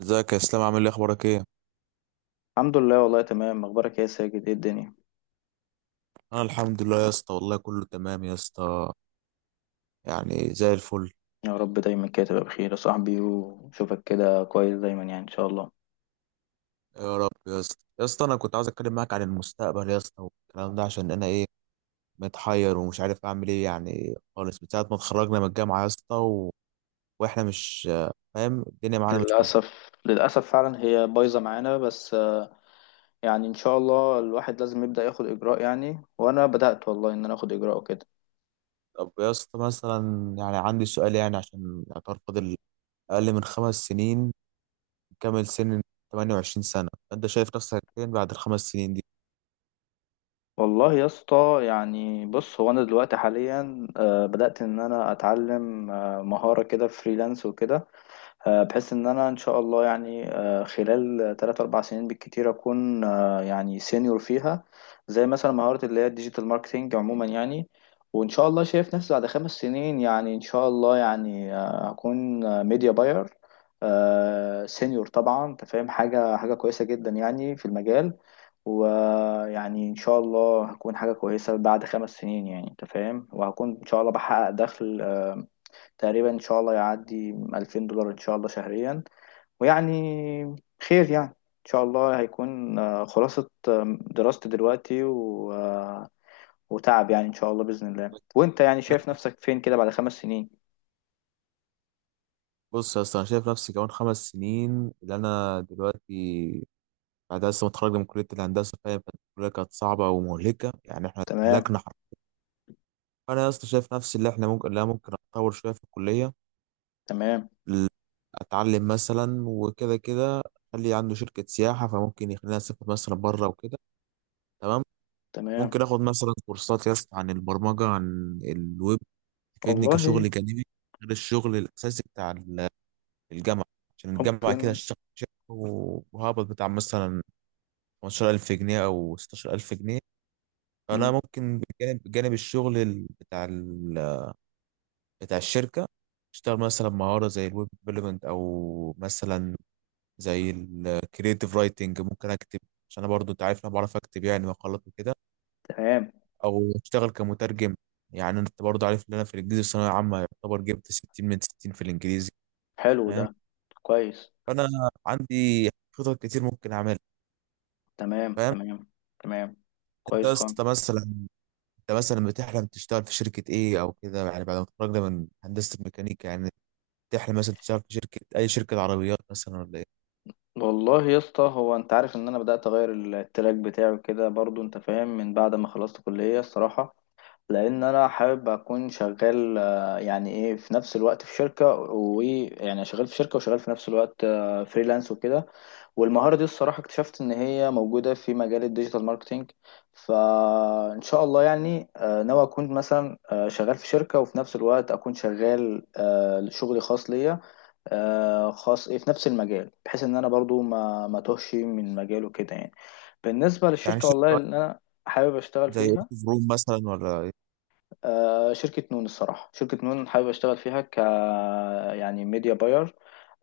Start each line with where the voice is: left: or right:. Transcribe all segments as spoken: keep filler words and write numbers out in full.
right: ازيك يا اسلام، عامل ايه، اخبارك ايه؟
left: الحمد لله، والله تمام. اخبارك إيه يا ساجد؟ ايه الدنيا؟
right: انا الحمد لله يا اسطى، والله كله تمام يا اسطى، يعني زي الفل.
left: يا رب دايما كده تبقى بخير يا صاحبي، وشوفك كده كويس دايما يعني ان شاء الله.
right: يا رب يا اسطى، يا اسطى انا كنت عاوز اتكلم معاك عن المستقبل يا اسطى، والكلام ده عشان انا ايه، متحير ومش عارف اعمل ايه يعني خالص، من ساعه ما اتخرجنا من الجامعه يا اسطى و... واحنا مش فاهم الدنيا معانا مش مظبوطه.
left: للاسف للاسف فعلا هي بايظه معانا بس آه، يعني ان شاء الله الواحد لازم يبدا ياخد اجراء يعني، وانا بدات والله ان انا اخد اجراء وكده.
right: طب يا اسطى، مثلا يعني عندي سؤال، يعني عشان اعتبر فاضل اقل من خمس سنين نكمل سن ثمانية وعشرين سنه، انت شايف نفسك فين بعد الخمس سنين دي؟
left: والله يا اسطى يعني بص هو انا دلوقتي حاليا آه، بدات ان انا اتعلم آه، مهاره كده فريلانس وكده. آه، بحيث ان انا ان شاء الله يعني آه، خلال ثلاث أربعة سنين بالكتير اكون آه، يعني سينيور فيها. زي مثلا مهارة اللي هي الديجيتال ماركتينج عموما يعني. وان شاء الله شايف نفسي بعد خمس سنين يعني ان شاء الله يعني آه، هكون ميديا باير سينيور. طبعا انت فاهم، حاجة حاجة كويسة جدا يعني في المجال. ويعني ان شاء الله هكون حاجة كويسة بعد خمس سنين يعني انت فاهم، وهكون ان شاء الله بحقق دخل آه، تقريبا ان شاء الله يعدي الفين دولار ان شاء الله شهريا. ويعني خير يعني ان شاء الله هيكون آه، خلاصة آه، دراستي دلوقتي و... آه، وتعب يعني ان شاء الله بإذن الله. وانت يعني شايف نفسك فين كده بعد خمس سنين؟
right: بص يا اسطى، انا شايف نفسي كمان خمس سنين اللي انا دلوقتي بعد لسه متخرج من كليه الهندسه، فاهم؟ كانت الكليه كانت صعبه ومهلكه يعني، احنا
left: تمام
right: اتهلكنا حرفيا. فانا يا اسطى شايف نفسي اللي احنا ممكن لا ممكن اتطور شويه في الكليه،
left: تمام
right: ال- اتعلم مثلا وكده كده، خلي عنده شركه سياحه فممكن يخلينا اسافر مثلا بره وكده، تمام.
left: تمام.
right: ممكن اخد مثلا كورسات يا اسطى عن البرمجه، عن الويب، تفيدني
left: والله
right: كشغل جانبي غير الشغل الاساسي بتاع الجامعة. عشان الجامعة كده
left: ممكن.
right: هشتغل شهر وهقبض بتاع مثلا خمستاشر الف جنيه أو ستة عشر ألف جنيه، فأنا
left: مم.
right: ممكن بجانب بجانب الشغل ال- بتاع ال... بتاع الشركة، اشتغل مثلا مهارة زي الويب ديفلوبمنت، أو مثلا زي الكريتيف رايتنج، ممكن أكتب عشان أنا برضو أنت عارف أنا بعرف أكتب يعني مقالات وكده،
left: تمام.
right: أو أشتغل كمترجم. يعني أنت برضو عارف إن أنا في الإنجليزي الثانوية عامة يعتبر جبت ستين من ستين في الإنجليزي،
left: حلو ده.
right: فاهم؟
left: كويس.
right: فأنا عندي خطط كتير ممكن أعملها،
left: تمام
right: فاهم؟
left: تمام تمام.
right: انت
left: كويس
right: يا
left: خالص.
right: اسطى مثلا، انت مثلا بتحلم تشتغل في شركه ايه او كده، يعني بعد ما تتخرج من هندسه الميكانيكا، يعني تحلم مثلا تشتغل في شركه، اي شركه عربيات مثلا ولا ايه؟
left: والله يا اسطى هو انت عارف ان انا بدأت اغير التراك بتاعي كده برضو انت فاهم، من بعد ما خلصت كلية الصراحة. لان انا حابب اكون شغال آه، يعني ايه في نفس الوقت في شركة، ويعني شغال في شركة وشغال في نفس الوقت آه، فريلانس وكده. والمهارة دي الصراحة اكتشفت ان هي موجودة في مجال الديجيتال ماركتينج. فان شاء الله يعني آه، ناوي اكون مثلا آه، شغال في شركة، وفي نفس الوقت اكون شغال آه، شغلي خاص ليا آه، خاص إيه، في نفس المجال، بحيث ان انا برضو ما ما توهش من مجاله كده يعني. بالنسبه
right: يعني
left: للشركه، والله
right: شركه
left: اللي انا حابب اشتغل
right: زي
left: فيها
right: اوتو فروم مثلا ولا ايه؟
left: آه، شركه نون. الصراحه شركه نون حابب اشتغل فيها ك يعني ميديا باير،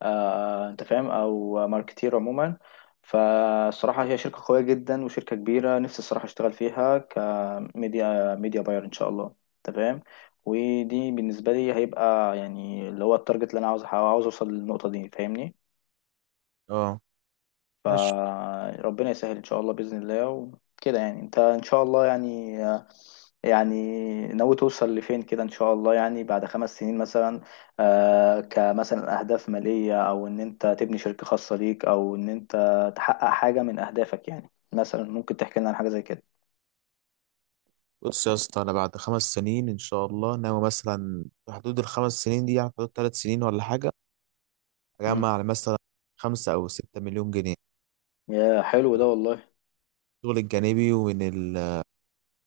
left: آه، انت فاهم، او ماركتير عموما. فالصراحه هي شركه قويه جدا وشركه كبيره. نفسي الصراحه اشتغل فيها كميديا ميديا باير ان شاء الله انت فاهم. ودي بالنسبه لي هيبقى يعني اللي هو التارجت اللي انا عاوز عاوز اوصل للنقطه دي فاهمني.
right: اه، ماشي.
left: فربنا يسهل ان شاء الله باذن الله. وكده يعني انت ان شاء الله يعني يعني ناوي توصل لفين كده ان شاء الله؟ يعني بعد خمس سنين مثلا آه، كمثلا اهداف ماليه، او ان انت تبني شركه خاصه ليك، او ان انت تحقق حاجه من اهدافك يعني. مثلا ممكن تحكي لنا عن حاجه زي كده؟
right: بص يا اسطى، انا بعد خمس سنين ان شاء الله ناوي مثلا في حدود الخمس سنين دي، يعني في حدود ثلاث سنين ولا حاجه،
left: مم.
right: اجمع على مثلا خمسة او ستة مليون جنيه،
left: يا حلو ده
right: طبعاً،
left: والله.
right: من الشغل الجانبي ومن ال...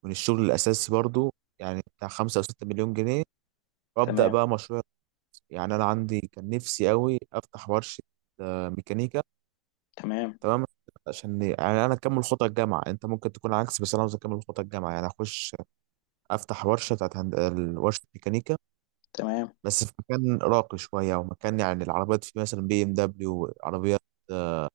right: من الشغل الاساسي برضو، يعني بتاع خمسة او ستة مليون جنيه، وابدا
left: تمام
right: بقى مشروع. يعني انا عندي كان نفسي قوي افتح ورشه آه، ميكانيكا،
left: تمام
right: تمام. عشان يعني انا اكمل خطى الجامعه، انت ممكن تكون عكس بس انا عاوز اكمل خطى الجامعه، يعني اخش افتح ورشه بتاعت هند... ال- ورشه ميكانيكا،
left: تمام.
right: بس في مكان راقي شويه، او مكان يعني العربيات فيه مثلا بي ام دبليو، عربيات آه،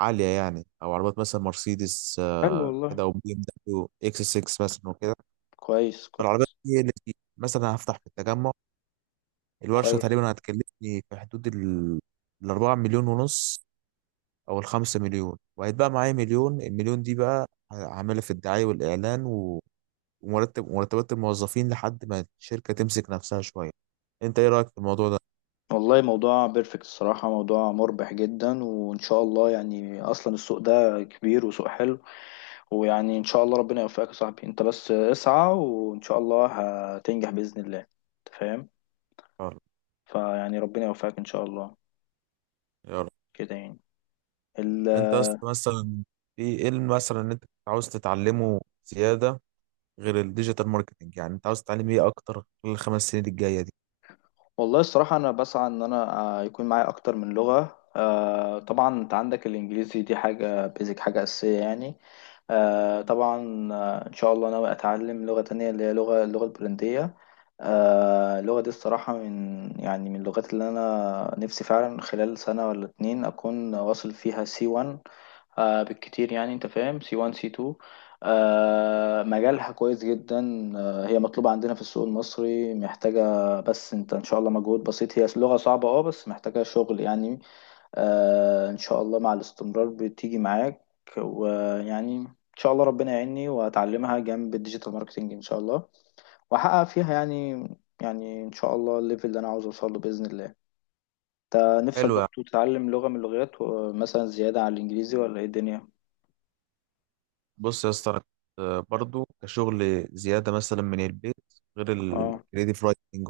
right: عاليه يعني، او عربيات مثلا مرسيدس
left: حلو
right: آه،
left: والله.
right: كده، او بي ام دبليو اكس سكس مثلا وكده.
left: كويس
right: فالعربيات
left: كويس
right: دي اللي فيه، مثلا هفتح في التجمع. الورشه
left: كويس.
right: تقريبا هتكلفني في حدود ال الأربعة مليون ونص او الخمسة مليون، وهيتبقى معايا مليون، المليون دي بقى هعملها في الدعاية والاعلان و- ومرتب مرتبات الموظفين لحد ما الشركة تمسك نفسها شوية. انت ايه رأيك في الموضوع ده؟
left: والله موضوع بيرفكت الصراحة، موضوع مربح جدا، وإن شاء الله يعني أصلا السوق ده كبير وسوق حلو. ويعني إن شاء الله ربنا يوفقك يا صاحبي. أنت بس اسعى وإن شاء الله هتنجح بإذن الله أنت فاهم.
right: يلا،
left: فيعني ربنا يوفقك إن شاء الله
right: يلا.
left: كده يعني ال...
right: انت أصلاً مثلا، في ايه اللي مثلا ان انت عاوز تتعلمه زيادة غير الديجيتال ماركتنج، يعني انت عاوز تتعلم ايه اكتر خلال الخمس سنين الجاية دي؟
left: والله الصراحة أنا بسعى إن أنا آه، يكون معايا أكتر من لغة. آه، طبعا أنت عندك الإنجليزي، دي حاجة بيزك، حاجة أساسية يعني. آه طبعا آه، ان شاء الله ناوي اتعلم لغة تانية اللي هي لغة اللغة البولندية. آه اللغة دي الصراحة من يعني من اللغات اللي انا نفسي فعلا خلال سنة ولا اتنين اكون واصل فيها سي وان آه بالكتير يعني انت فاهم، سي وان سي اتنين. آه مجالها كويس جدا. آه هي مطلوبة عندنا في السوق المصري محتاجة، بس انت ان شاء الله مجهود بسيط، هي لغة صعبة اه بس محتاجة شغل يعني. آه ان شاء الله مع الاستمرار بتيجي معاك. ويعني ان شاء الله ربنا يعيني واتعلمها جنب الديجيتال ماركتنج ان شاء الله، واحقق فيها يعني. يعني ان شاء الله الليفل اللي انا عاوز اوصل له باذن الله. انت نفسك
right: حلو يعني.
left: برضه تتعلم لغه من اللغات ومثلا زياده على الانجليزي؟ ولا ايه الدنيا؟
right: بص يا اسطى، أنا كنت آه، برضو كشغل زيادة مثلا من البيت غير
left: اه.
right: الكريديف رايتنج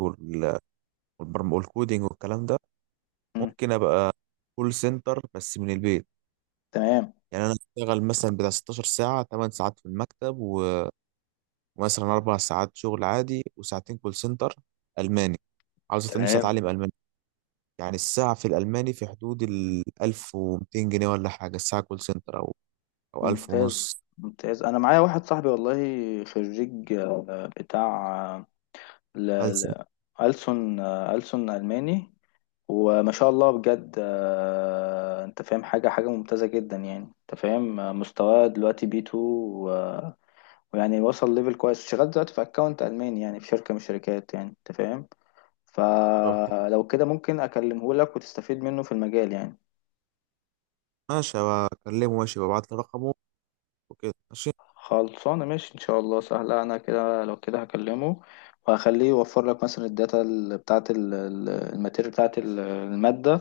right: والكودينج والكلام ده،
left: مم.
right: ممكن ابقى كول سنتر بس من البيت،
left: تمام
right: يعني انا اشتغل مثلا بتاع ستاشر ساعه، 8 ساعات في المكتب و- ومثلا 4 ساعات شغل عادي، وساعتين كول سنتر الماني. عاوز أت- نفسي
left: تمام.
right: اتعلم الماني. يعني الساعه في الالماني في حدود ال ألف ومائتين جنيه ولا حاجه الساعه كول سنتر، او او ألف
left: ممتاز
right: ونص.
left: ممتاز. انا معايا واحد صاحبي والله خريج آه، بتاع آه، ل...
right: ألسن.
left: ل... ألسن آه، ألسن ألماني. وما شاء الله بجد آه، انت فاهم، حاجة حاجة ممتازة جدا يعني. انت فاهم آه، مستواه دلوقتي بي تو و- ويعني وصل ليفل كويس. شغال دلوقتي في اكونت الماني يعني في شركة من الشركات يعني انت فاهم.
right: طب حلو.
left: فلو كده ممكن اكلمه لك، وتستفيد منه في المجال يعني.
right: ماشي، بكلمه، ماشي، ببعت له رقمه وكده، ماشي.
left: خلصانة ماشي إن شاء الله سهلة. أنا كده لو كده هكلمه، وهخليه يوفر لك مثلا الداتا ال- بتاعة ال- ال- الماتيريال بتاعة ال- المادة.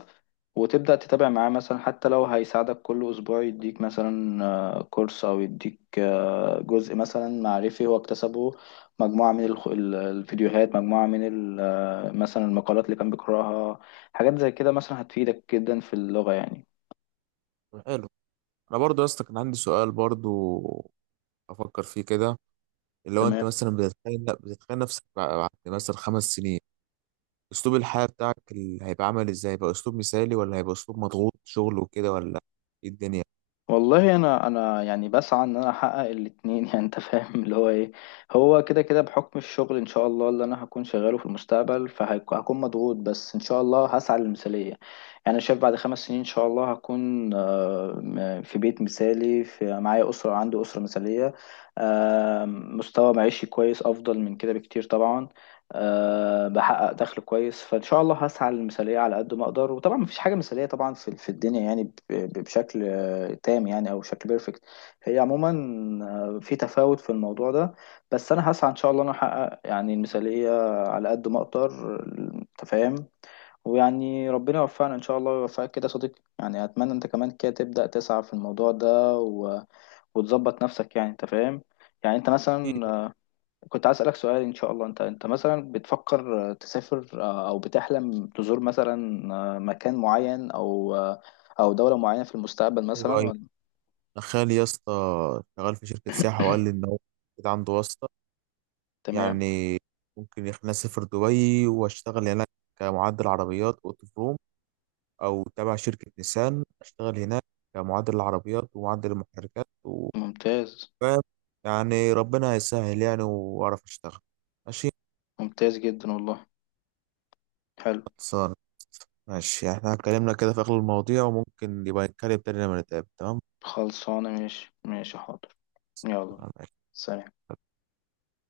left: وتبدأ تتابع معاه مثلا حتى لو هيساعدك كل أسبوع يديك مثلا آه، كورس أو يديك آه، جزء مثلا معرفي هو اكتسبه. مجموعة من الخ- ال- الفيديوهات، مجموعة من ال- آه، مثلا المقالات اللي كان بيقرأها. حاجات زي كده مثلا هتفيدك جدا في اللغة يعني.
right: طب حلو، انا برضو يا اسطى كان عندي سؤال برضو افكر فيه كده، اللي هو انت
left: تمام.
right: مثلا بتتخيل بتتخيل نفسك بعد مثلا خمس سنين، اسلوب الحياة بتاعك ال- هيبقى عامل ازاي؟ هيبقى اسلوب مثالي ولا هيبقى اسلوب مضغوط شغل وكده، ولا ايه الدنيا؟
left: والله انا انا يعني بسعى ان انا احقق الاتنين يعني انت فاهم اللي هو ايه. هو كده كده بحكم الشغل ان شاء الله اللي انا هكون شغاله في المستقبل، فهكون مضغوط، بس ان شاء الله هسعى للمثالية يعني. انا شايف بعد خمس سنين ان شاء الله هكون آه، م- في بيت مثالي، في معايا اسرة، عندي اسرة مثالية. آه، مستوى معيشي كويس افضل من كده بكتير طبعا. أه بحقق دخل كويس، فإن شاء الله هسعى للمثالية على قد ما أقدر. وطبعا مفيش حاجة مثالية طبعا في في الدنيا يعني ب- ب- بشكل آه، تام يعني، أو شكل بيرفكت. هي عموما آه، في تفاوت في الموضوع ده، بس أنا هسعى إن شاء الله إن أنا أحقق يعني المثالية على قد ما أقدر. أنت فاهم. ويعني ربنا يوفقنا إن شاء الله ويوفقك كده يا صديقي يعني. أتمنى أنت كمان كده تبدأ تسعى في الموضوع ده و... وتظبط نفسك يعني، أنت فاهم. يعني انت
right: أكيد.
left: مثلا كنت عايز أسألك سؤال إن شاء الله. أنت أنت مثلا بتفكر آه، تسافر، آه، أو بتحلم تزور مثلا آه، مكان معين أو آه، أو دولة معينة في المستقبل
right: ايوه،
left: مثلا
right: ايوه،
left: ولا؟
right: أنا خالي يا اسطى شغال في شركة سياحة، وقال لي ان هو كده عنده واسطة،
left: تمام.
right: يعني ممكن يخليني اسافر دبي واشتغل هناك كمعدل عربيات اوتو بروم، او تابع شركة نيسان اشتغل هناك كمعدل عربيات ومعدل المحركات و...
left: ممتاز
right: فاهم؟ يعني ربنا هيسهل يعني، واعرف اشتغل.
left: ممتاز جدا والله. حلو.
right: ماشي، ماشي، يعني احنا اتكلمنا كده في اغلب المواضيع، وممكن يبقى نتكلم تاني لما نتقابل، تمام.
left: خلصانة ماشي. ماشي حاضر. يلا.
right: ماشي.
left: سلام.